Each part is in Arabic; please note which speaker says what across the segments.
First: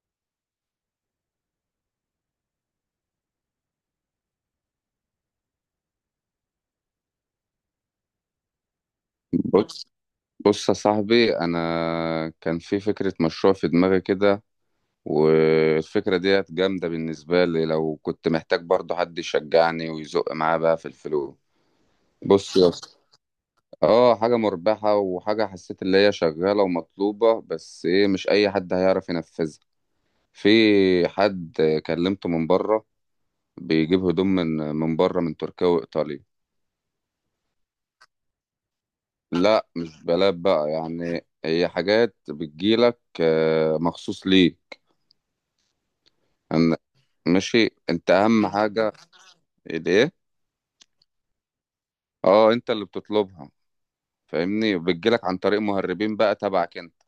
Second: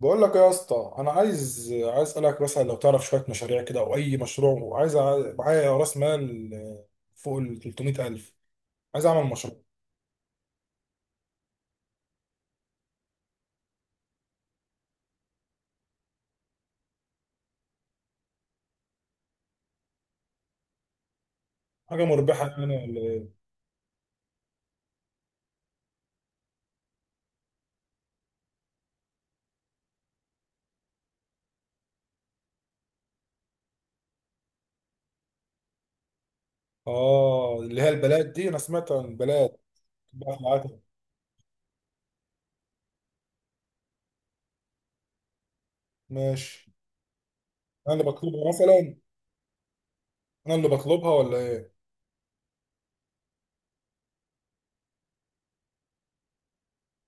Speaker 1: بقول لك ايه يا اسطى، انا عايز اسالك مثلا لو تعرف شويه مشاريع كده او اي مشروع، وعايز معايا راس مال فوق ال 300000. عايز اعمل مشروع.
Speaker 2: بص بص يا صاحبي، انا كان في فكره مشروع في دماغي كده، والفكره ديت جامده بالنسبه لي، لو كنت محتاج برضه حد يشجعني ويزق معاه بقى في الفلوس.
Speaker 1: حاجه مربحه
Speaker 2: بص يا
Speaker 1: يعني
Speaker 2: اسطى،
Speaker 1: ولا ايه؟
Speaker 2: اه حاجه مربحه وحاجه حسيت اللي هي شغاله ومطلوبه، بس ايه؟ مش اي حد هيعرف ينفذها. في حد كلمته من بره بيجيب هدوم من بره، من تركيا وايطاليا.
Speaker 1: اه، اللي هي البلاد دي، انا سمعت عن البلاد.
Speaker 2: لا مش بلاد
Speaker 1: بقى
Speaker 2: بقى،
Speaker 1: العتبة.
Speaker 2: يعني هي حاجات بتجيلك مخصوص ليه.
Speaker 1: ماشي.
Speaker 2: أن- ماشي،
Speaker 1: انا اللي
Speaker 2: انت اهم
Speaker 1: بطلبها
Speaker 2: حاجه.
Speaker 1: مثلا؟
Speaker 2: الايه؟
Speaker 1: انا اللي بطلبها ولا ايه؟
Speaker 2: اه انت اللي بتطلبها، فاهمني، وبتجيلك عن طريق مهربين بقى تبعك انت.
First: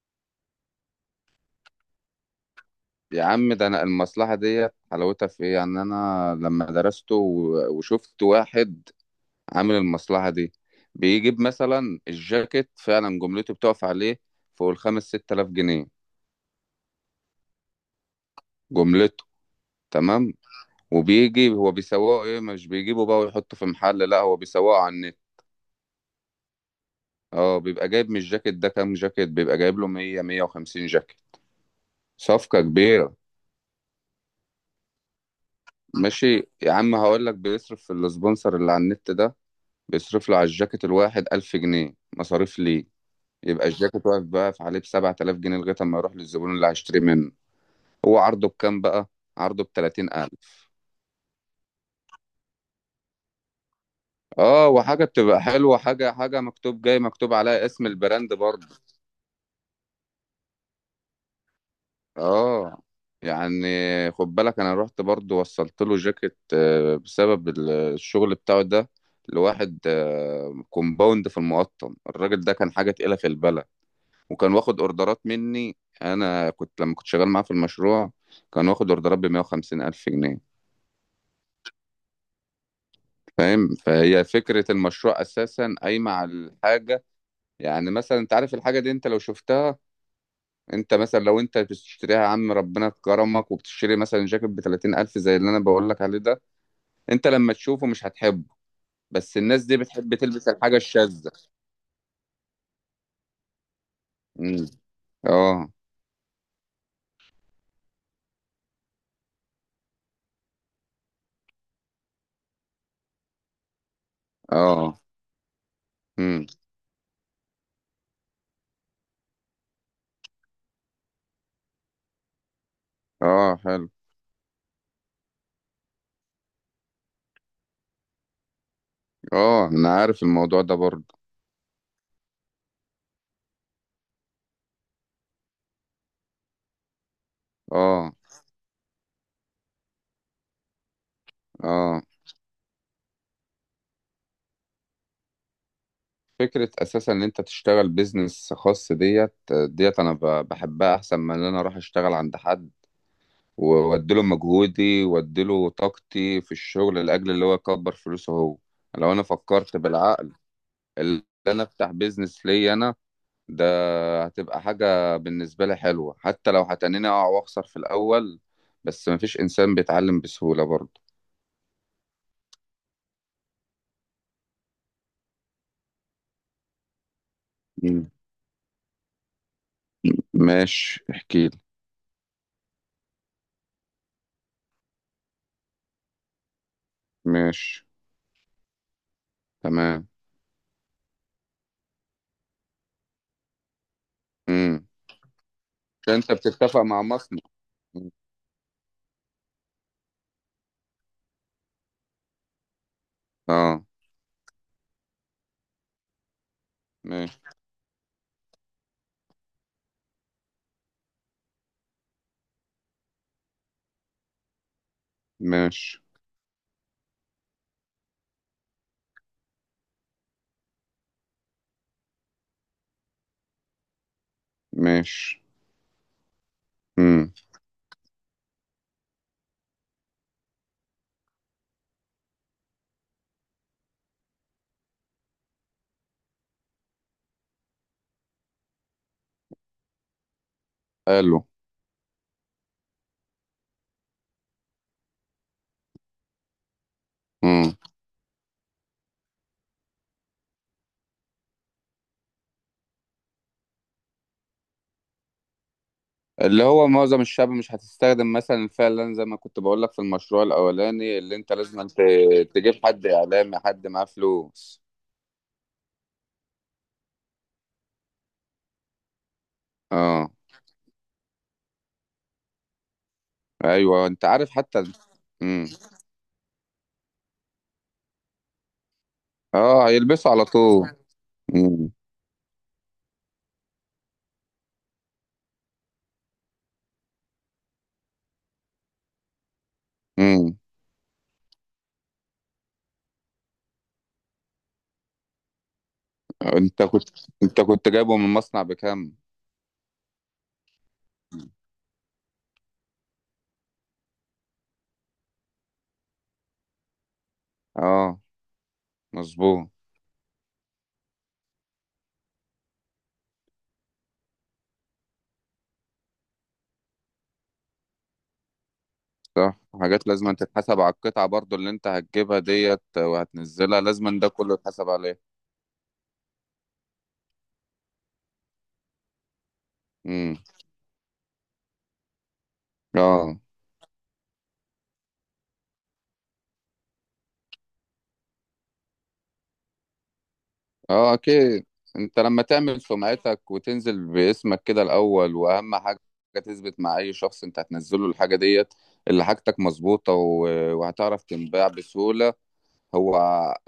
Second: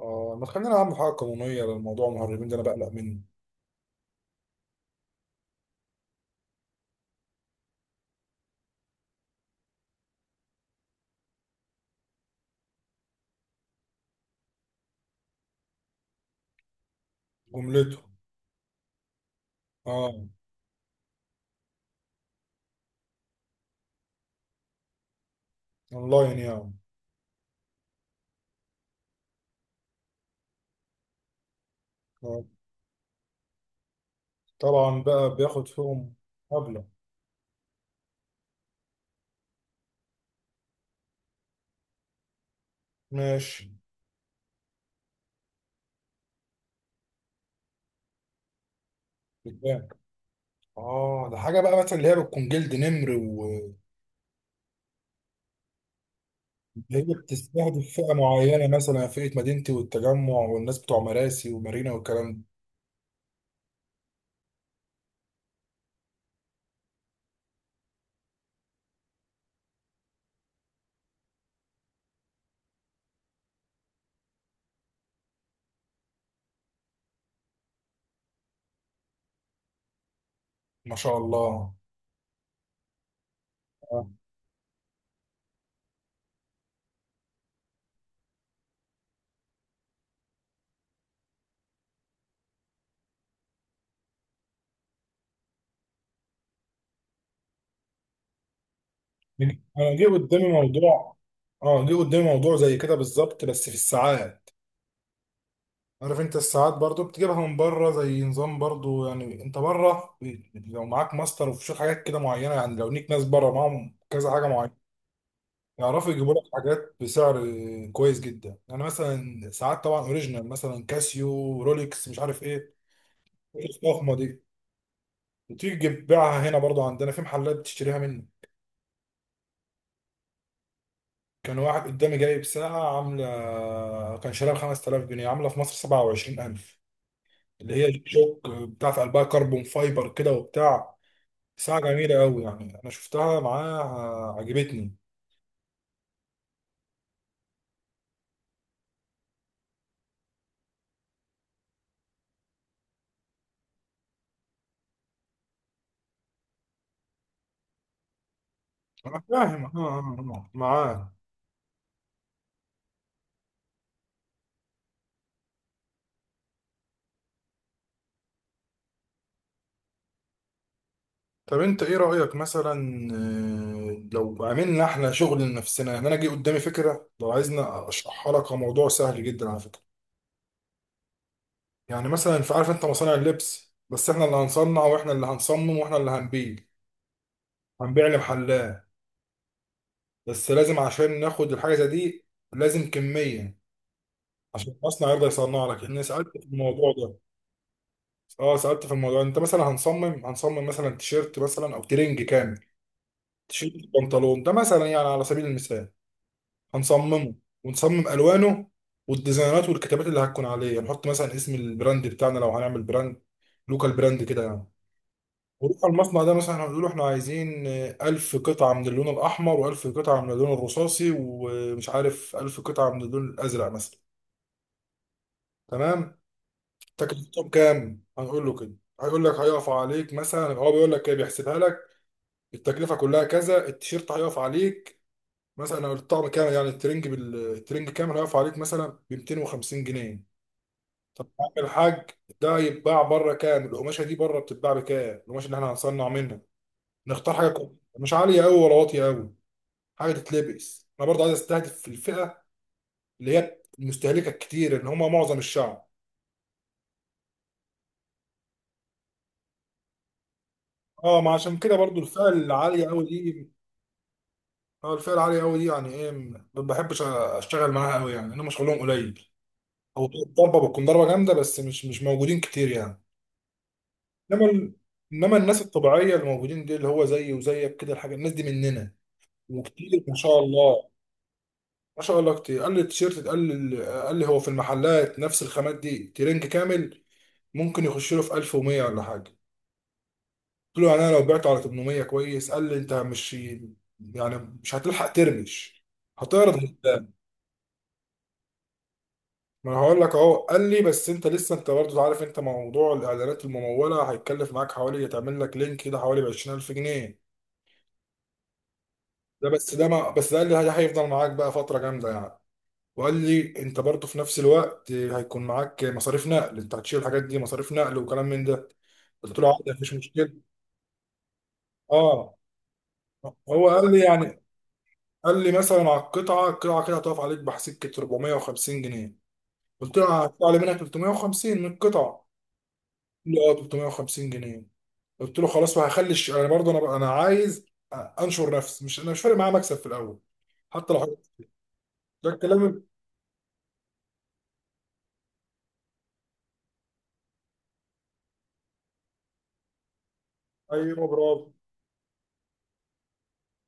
Speaker 1: اه، ما تخلينا اعمل حاجه قانونيه للموضوع. المهربين ده انا بقلق منه.
Speaker 2: يا عم ده انا المصلحه ديت حلاوتها في ايه؟ يعني انا لما درسته وشفت واحد عامل المصلحه دي، بيجيب مثلا الجاكيت فعلا جملته بتقف عليه فوق الخمس ست الاف جنيه.
Speaker 1: جملته؟
Speaker 2: جملته،
Speaker 1: اه.
Speaker 2: تمام. وبيجي هو بيسوقه، ايه مش بيجيبه بقى ويحطه في محل، لا هو بيسوقه عنه.
Speaker 1: اونلاين يعني؟
Speaker 2: اه، بيبقى جايب من الجاكيت ده كام جاكيت؟ بيبقى جايب له 100 150 جاكيت،
Speaker 1: آه.
Speaker 2: صفقة كبيرة.
Speaker 1: طبعا بقى بياخد فيهم
Speaker 2: ماشي. يا
Speaker 1: مبلغ.
Speaker 2: عم هقول لك، بيصرف في السبونسر اللي على النت ده، بيصرف له على الجاكيت الواحد 1000 جنيه مصاريف ليه. يبقى
Speaker 1: ماشي.
Speaker 2: الجاكيت واقف بقى في عليه ب 7000 جنيه لغاية ما يروح للزبون اللي هيشتري منه. هو عرضه بكام بقى؟ عرضه ب 30000.
Speaker 1: اه، ده حاجه بقى مثلا اللي هي بتكون جلد نمر، وهي
Speaker 2: اه وحاجة بتبقى حلوة، حاجة حاجة مكتوب جاي مكتوب عليها اسم
Speaker 1: بتستهدف فئه
Speaker 2: البراند برضه.
Speaker 1: معينه، مثلا فئه مدينتي والتجمع والناس بتوع مراسي ومارينا والكلام ده.
Speaker 2: اه، يعني خد بالك، انا رحت برضو وصلت له جاكيت بسبب الشغل بتاعه ده لواحد كومباوند في المقطم. الراجل ده كان حاجة تقيلة في البلد، وكان واخد اوردرات مني، انا كنت لما كنت شغال معاه في المشروع كان واخد اوردرات ب 150 الف جنيه.
Speaker 1: ما شاء الله.
Speaker 2: فاهم؟
Speaker 1: آه.
Speaker 2: فهي فكرة المشروع اساسا قايمة على الحاجة. يعني مثلا انت عارف الحاجة دي، انت لو شفتها، انت مثلا لو انت بتشتريها يا عم، ربنا كرمك، وبتشتري مثلا جاكيت ب 30000 زي اللي انا بقول لك عليه ده، انت لما تشوفه مش هتحبه، بس الناس دي
Speaker 1: انا جه
Speaker 2: بتحب
Speaker 1: قدامي
Speaker 2: تلبس الحاجة
Speaker 1: موضوع،
Speaker 2: الشاذة.
Speaker 1: اه جه قدامي موضوع زي كده بالظبط بس في الساعات.
Speaker 2: امم اه.
Speaker 1: عارف انت الساعات برضو بتجيبها من بره زي نظام، برضو يعني انت بره لو معاك ماستر وفي شوية حاجات كده معينه، يعني لو ليك ناس بره معاهم كذا حاجه معينه
Speaker 2: اه.
Speaker 1: يعرفوا يجيبوا لك
Speaker 2: امم
Speaker 1: حاجات بسعر كويس جدا، يعني مثلا ساعات طبعا اوريجينال، مثلا كاسيو، رولكس، مش عارف ايه،
Speaker 2: اه، حلو.
Speaker 1: الفخمه دي، وتيجي تبيعها هنا. برضو عندنا في محلات بتشتريها منه.
Speaker 2: اه انا عارف الموضوع ده برضه.
Speaker 1: كان واحد قدامي جايب ساعة عاملة، كان شاريها ب 5000 جنيه، عاملة في مصر 27000، اللي هي جي
Speaker 2: اه.
Speaker 1: شوك بتاعت قلبها كربون فايبر كده وبتاع. ساعة
Speaker 2: اه
Speaker 1: جميلة قوي يعني، أنا شفتها معاها، عجبتني.
Speaker 2: فكرة اساسا ان انت تشتغل بيزنس خاص، ديت ديت انا بحبها احسن من ان انا اروح اشتغل عند حد، واديله مجهودي واديله طاقتي في الشغل لاجل اللي هو يكبر فلوسه هو. لو
Speaker 1: أنا
Speaker 2: انا
Speaker 1: فاهم
Speaker 2: فكرت بالعقل،
Speaker 1: معاك.
Speaker 2: اللي انا افتح بيزنس ليا انا ده، هتبقى حاجة بالنسبة لي حلوة، حتى لو هتنيني اقع واخسر في الاول، بس مفيش انسان بيتعلم بسهولة برضه.
Speaker 1: طب انت ايه رأيك مثلا لو عملنا احنا شغل لنفسنا؟ يعني انا جه قدامي فكرة، لو عايزنا
Speaker 2: مم.
Speaker 1: اشرحها لك، كموضوع سهل جدا على فكرة.
Speaker 2: ماشي احكيلي.
Speaker 1: يعني مثلا في، عارف انت مصانع اللبس، بس احنا اللي هنصنع واحنا اللي هنصمم واحنا اللي هنبيع.
Speaker 2: ماشي.
Speaker 1: هنبيع لمحلات.
Speaker 2: تمام.
Speaker 1: بس لازم عشان ناخد الحاجة زي دي لازم كمية، عشان
Speaker 2: امم
Speaker 1: المصنع يرضى يصنع لك. لان سألت
Speaker 2: انت
Speaker 1: في
Speaker 2: بتتفق
Speaker 1: الموضوع
Speaker 2: مع
Speaker 1: ده،
Speaker 2: مصنع. مم.
Speaker 1: اه سألت في الموضوع. انت مثلا هنصمم، هنصمم مثلا تيشيرت مثلا او ترنج كامل، تيشيرت،
Speaker 2: اه.
Speaker 1: بنطلون، ده مثلا يعني على سبيل المثال. هنصممه
Speaker 2: ماشي.
Speaker 1: ونصمم الوانه والديزاينات والكتابات اللي هتكون عليه. هنحط مثلا اسم البراند بتاعنا لو هنعمل براند، لوكال براند كده يعني. ونروح
Speaker 2: ماشي.
Speaker 1: المصنع ده مثلا، هنقول له احنا عايزين ألف قطعة من اللون الأحمر و1000 قطعة من اللون الرصاصي، ومش عارف ألف قطعة من اللون الأزرق مثلا.
Speaker 2: ماشي.
Speaker 1: تمام.
Speaker 2: امم
Speaker 1: تكلفتهم كام؟ هنقول له كده. هيقول لك هيقف عليك مثلا، هو بيقول لك كده، بيحسبها لك. التكلفة كلها كذا. التيشيرت هيقف عليك مثلا، أو الطقم كام، يعني الترنج الترنج كام هيقف عليك، مثلا ب 250 جنيه. طب يا
Speaker 2: حلو.
Speaker 1: عم الحاج، ده يتباع بره كام؟ القماشه دي بره بتتباع بكام؟ القماشه اللي احنا هنصنع منها نختار حاجه
Speaker 2: مم.
Speaker 1: كويسة، مش عاليه قوي ولا واطيه قوي. حاجه تتلبس، انا برضه عايز استهدف في الفئه اللي هي المستهلكه الكتير، اللي هم معظم الشعب.
Speaker 2: اللي هو معظم الشعب مش هتستخدم مثلا، فعلا زي ما كنت بقول لك في المشروع الاولاني
Speaker 1: اه، ما
Speaker 2: اللي انت
Speaker 1: عشان كده
Speaker 2: لازم انت
Speaker 1: برضه الفئه العاليه
Speaker 2: تجيب
Speaker 1: قوي
Speaker 2: حد
Speaker 1: دي،
Speaker 2: اعلامي، حد معاه فلوس.
Speaker 1: اه الفئه العاليه قوي دي يعني ايه، ما بحبش اشتغل معاها قوي، يعني هم شغلهم قليل، او
Speaker 2: اه.
Speaker 1: ضربه بتكون ضربه جامده، بس مش موجودين كتير يعني.
Speaker 2: ايوه انت
Speaker 1: انما
Speaker 2: عارف
Speaker 1: ال-
Speaker 2: حتى.
Speaker 1: انما الناس
Speaker 2: امم
Speaker 1: الطبيعيه اللي موجودين دي، اللي هو زيي وزيك كده، الحاجه الناس دي مننا
Speaker 2: اه،
Speaker 1: وكتير ما
Speaker 2: هيلبسوا
Speaker 1: شاء
Speaker 2: على
Speaker 1: الله.
Speaker 2: طول. امم
Speaker 1: ما شاء الله كتير. قال لي التيشيرت، قال لي هو في المحلات نفس الخامات دي ترنج كامل ممكن يخش له في 1100 ولا حاجه.
Speaker 2: امم
Speaker 1: قلت له يعني انا لو بعته على 800 كويس؟ قال لي انت مش يعني، مش هتلحق ترمش، هتعرض
Speaker 2: انت كنت،
Speaker 1: قدام.
Speaker 2: انت كنت جايبه من مصنع بكام؟
Speaker 1: ما انا هقول لك اهو. قال لي بس انت لسه، انت برضه عارف انت موضوع الاعلانات المموله، هيتكلف معاك حوالي، تعمل لك لينك كده حوالي ب 20000 جنيه.
Speaker 2: اه،
Speaker 1: ده
Speaker 2: مظبوط.
Speaker 1: بس، ده ما بس ده قال لي ده هيفضل معاك بقى فتره جامده يعني. وقال لي انت برضه في نفس الوقت هيكون معاك مصاريف نقل، انت هتشيل الحاجات دي مصاريف نقل وكلام من ده. قلت له
Speaker 2: صح.
Speaker 1: عادي مفيش
Speaker 2: حاجات لازم
Speaker 1: مشكله.
Speaker 2: أن تتحسب على القطعة برضو، اللي انت
Speaker 1: اه،
Speaker 2: هتجيبها ديت
Speaker 1: هو
Speaker 2: وهتنزلها،
Speaker 1: قال لي
Speaker 2: لازم أن ده
Speaker 1: يعني،
Speaker 2: كله يتحسب عليه.
Speaker 1: قال لي مثلا على القطعه، القطعه كده هتقف عليك بحسكه 450 جنيه. قلت له
Speaker 2: امم
Speaker 1: هتطلع لي منها 350 من القطعه؟ قال
Speaker 2: اه.
Speaker 1: لي اه 350 جنيه. قلت له خلاص. انا برضه، انا عايز انشر نفسي، مش، انا مش فارق معايا مكسب في الاول، حتى لو
Speaker 2: اه
Speaker 1: حط-
Speaker 2: اكيد. انت
Speaker 1: ده
Speaker 2: لما تعمل
Speaker 1: الكلام.
Speaker 2: سمعتك وتنزل باسمك كده الاول، واهم حاجه تثبت مع اي شخص انت هتنزله الحاجه ديت اللي حاجتك مظبوطه
Speaker 1: ايوه
Speaker 2: وهتعرف
Speaker 1: برافو.
Speaker 2: تنباع بسهوله. هو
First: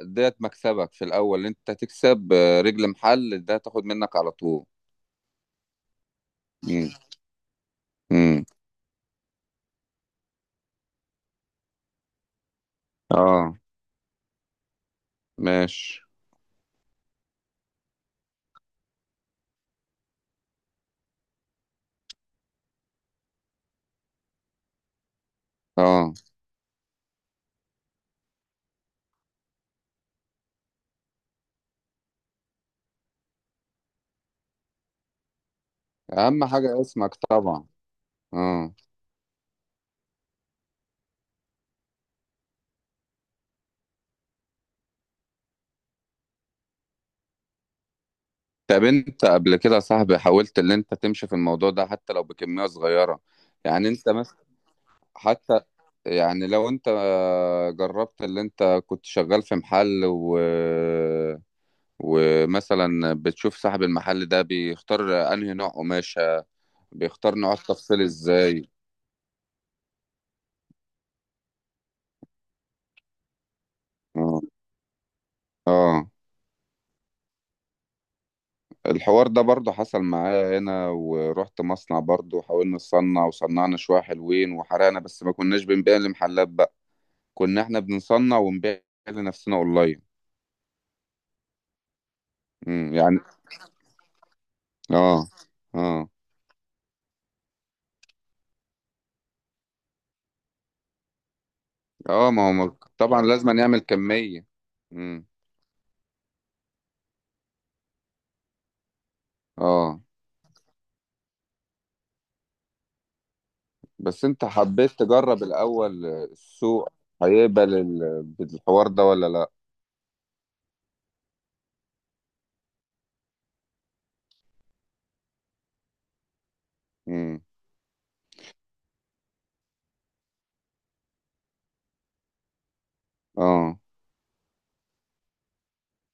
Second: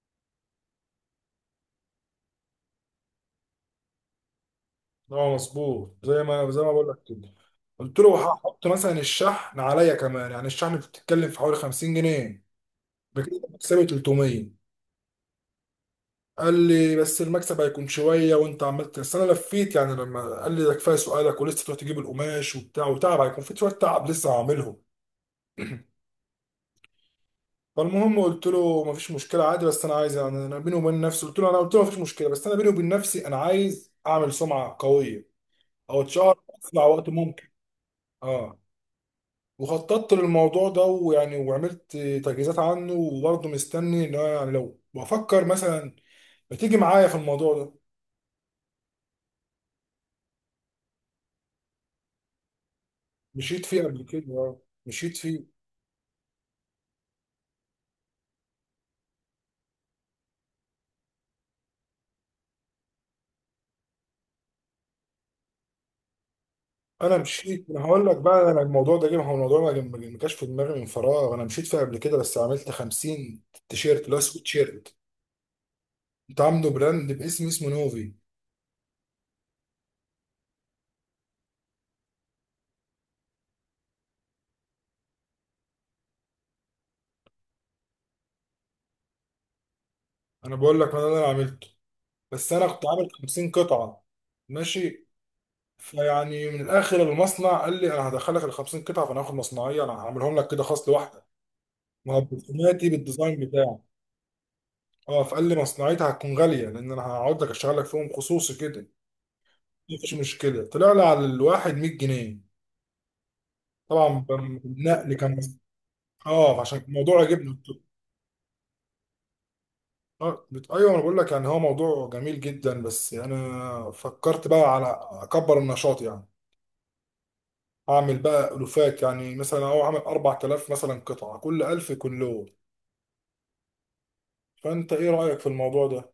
Speaker 2: ديت مكسبك في الاول، انت هتكسب رجل محل ده تاخد منك على طول.
Speaker 1: اه مظبوط زي ما، زي ما بقول
Speaker 2: امم
Speaker 1: لك كده. قلت له
Speaker 2: امم
Speaker 1: هحط مثلا الشحن عليا كمان، يعني الشحن بتتكلم في حوالي 50 جنيه، بكده
Speaker 2: اه.
Speaker 1: مكسبي 300.
Speaker 2: ماشي.
Speaker 1: قال لي بس المكسب هيكون شويه، وانت عملت، بس انا لفيت يعني لما قال لي ده كفايه سؤالك، ولسه تروح تجيب القماش وبتاع، وتعب هيكون في شويه تعب لسه هعملهم.
Speaker 2: اه
Speaker 1: فالمهم قلت له مفيش مشكله عادي، بس انا عايز، يعني انا بيني وبين نفسي، قلت له انا، قلت له مفيش مشكله، بس انا بيني وبين نفسي انا عايز اعمل سمعه قويه، او اتشهر
Speaker 2: اهم
Speaker 1: في
Speaker 2: حاجه
Speaker 1: اسرع وقت
Speaker 2: اسمك
Speaker 1: ممكن.
Speaker 2: طبعا.
Speaker 1: اه،
Speaker 2: اه.
Speaker 1: وخططت للموضوع ده، ويعني وعملت تجهيزات عنه، وبرضه مستني ان انا يعني لو بفكر مثلا ما تيجي معايا في الموضوع ده.
Speaker 2: طب انت قبل كده يا صاحبي حاولت ان انت تمشي في الموضوع ده حتى لو بكميه صغيره؟
Speaker 1: مشيت فيه
Speaker 2: يعني
Speaker 1: قبل
Speaker 2: انت،
Speaker 1: كده مشيت فيه.
Speaker 2: حتى يعني لو انت جربت، اللي انت كنت شغال في محل و... ومثلا بتشوف صاحب المحل ده بيختار انهي نوع قماشة،
Speaker 1: انا
Speaker 2: بيختار نوع
Speaker 1: مشيت، انا
Speaker 2: التفصيل
Speaker 1: هقول لك بقى، انا
Speaker 2: ازاي.
Speaker 1: الموضوع ده جه، ما هو الموضوع ما جاش في دماغي من فراغ، انا مشيت فيه قبل كده، بس عملت 50 تيشيرت اللي هو
Speaker 2: اه.
Speaker 1: سويت شيرت.
Speaker 2: اه.
Speaker 1: كنت عامله براند باسم، اسمه نوفي.
Speaker 2: الحوار ده برضه حصل معايا هنا، ورحت مصنع برضه وحاولنا نصنع، وصنعنا شوية حلوين وحرقنا، بس ما كناش بنبيع لمحلات بقى، كنا احنا بنصنع ونبيع لنفسنا اونلاين.
Speaker 1: انا بقول لك انا اللي انا عملته، بس انا كنت عامل
Speaker 2: يعني.
Speaker 1: 50 قطعه. ماشي.
Speaker 2: اه. اه.
Speaker 1: فيعني من الاخر، المصنع قال لي انا هدخلك ال 50 قطعه، فانا هاخد مصنعيه، انا هعملهم لك كده خاص لوحدك، ما هو
Speaker 2: اه ما هو
Speaker 1: برسوماتي
Speaker 2: طبعا
Speaker 1: بالديزاين
Speaker 2: لازم نعمل
Speaker 1: بتاعه.
Speaker 2: كمية.
Speaker 1: اه،
Speaker 2: امم
Speaker 1: فقال لي مصنعيتها هتكون غاليه، لان انا هقعد لك اشتغل لك فيهم خصوصي كده.
Speaker 2: اه.
Speaker 1: مفيش مشكله. طلع لي على الواحد 100 جنيه طبعا
Speaker 2: بس انت حبيت
Speaker 1: بالنقل كان.
Speaker 2: تجرب الاول
Speaker 1: اه عشان
Speaker 2: السوق
Speaker 1: الموضوع عجبني.
Speaker 2: هيقبل بالحوار ده ولا لا.
Speaker 1: ايوه انا بقول لك، يعني هو موضوع جميل جدا، بس انا فكرت بقى على اكبر النشاط يعني.
Speaker 2: امم
Speaker 1: اعمل بقى الوفات، يعني مثلا اهو عامل 4000 مثلا قطعه، كل 1000 كله.
Speaker 2: اه.
Speaker 1: فانت ايه رايك في الموضوع ده؟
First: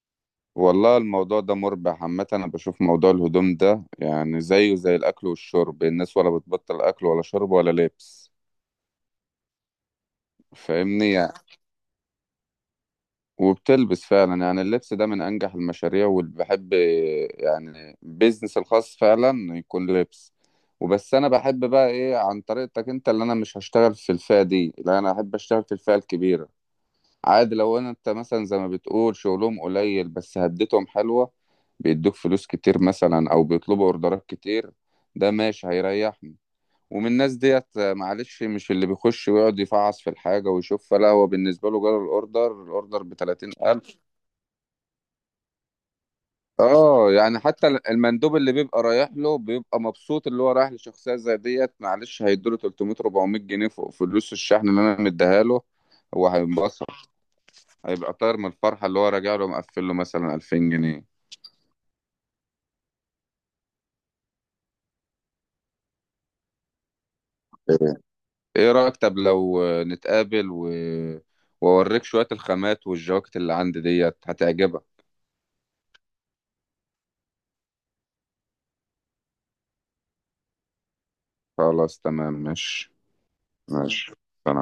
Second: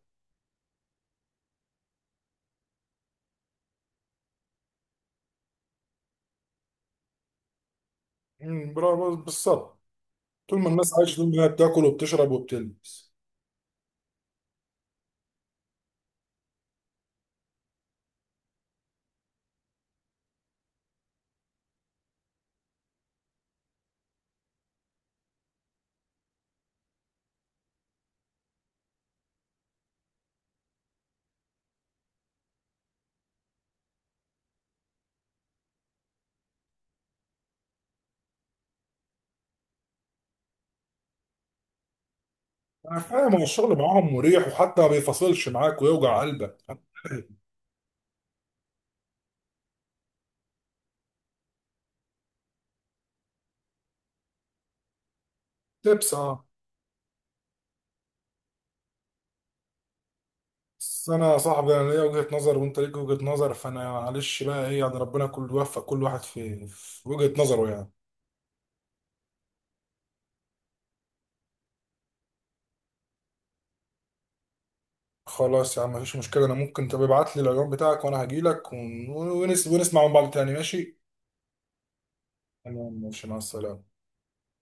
Speaker 2: والله الموضوع ده مربح عامة، انا بشوف موضوع الهدوم ده يعني زيه زي الاكل والشرب، الناس ولا بتبطل اكل ولا شرب ولا لبس.
Speaker 1: برافو، بالظبط. طول ما الناس عايشه،
Speaker 2: فاهمني،
Speaker 1: طول ما هي بتاكل وبتشرب وبتلبس.
Speaker 2: وبتلبس فعلا، يعني اللبس ده من انجح المشاريع واللي بحب، يعني بيزنس الخاص فعلا يكون لبس. وبس انا بحب بقى ايه، عن طريقتك انت، اللي انا مش هشتغل في الفئة دي، لا انا احب اشتغل في الفئة الكبيرة. عادي لو انا، انت مثلا زي ما بتقول شغلهم قليل، بس هدتهم حلوة، بيدوك فلوس كتير مثلا، او بيطلبوا اوردرات كتير، ده ماشي هيريحني. ومن الناس ديت معلش، مش اللي بيخش ويقعد يفعص في الحاجة ويشوف، لا هو بالنسبة له جاله الأوردر،
Speaker 1: انا فاهم، هو
Speaker 2: بتلاتين
Speaker 1: الشغل
Speaker 2: ألف،
Speaker 1: معاهم مريح، وحتى ما بيفصلش معاك ويوجع قلبك.
Speaker 2: اه يعني. حتى المندوب اللي بيبقى رايح له بيبقى مبسوط، اللي هو رايح لشخصيه زي ديت معلش هيدوله 300 400 جنيه فوق فلوس الشحن اللي انا مديها له.
Speaker 1: تبس،
Speaker 2: هو
Speaker 1: اه.
Speaker 2: هينبسط، هيبقى طاير من الفرحه، اللي هو راجع له مقفل له مثلا 2000 جنيه.
Speaker 1: بس انا يا صاحبي انا ليا وجهه نظر، وانت ليك وجهه نظر، فانا معلش بقى ايه، يعني ربنا كل يوفق كل واحد في، في وجهه نظره يعني.
Speaker 2: ايه رايك طب لو نتقابل و... واوريك شويه الخامات والجواكت اللي عندي ديت هتعجبك.
Speaker 1: خلاص يا عم، مفيش مشكله. انا ممكن تبقى ابعت لي العنوان بتاعك، وانا هجيلك ونسمع من بعض تاني. ماشي؟
Speaker 2: خلاص تمام ماشي.
Speaker 1: تمام، ماشي. مع السلامه.
Speaker 2: ماشي. سلام.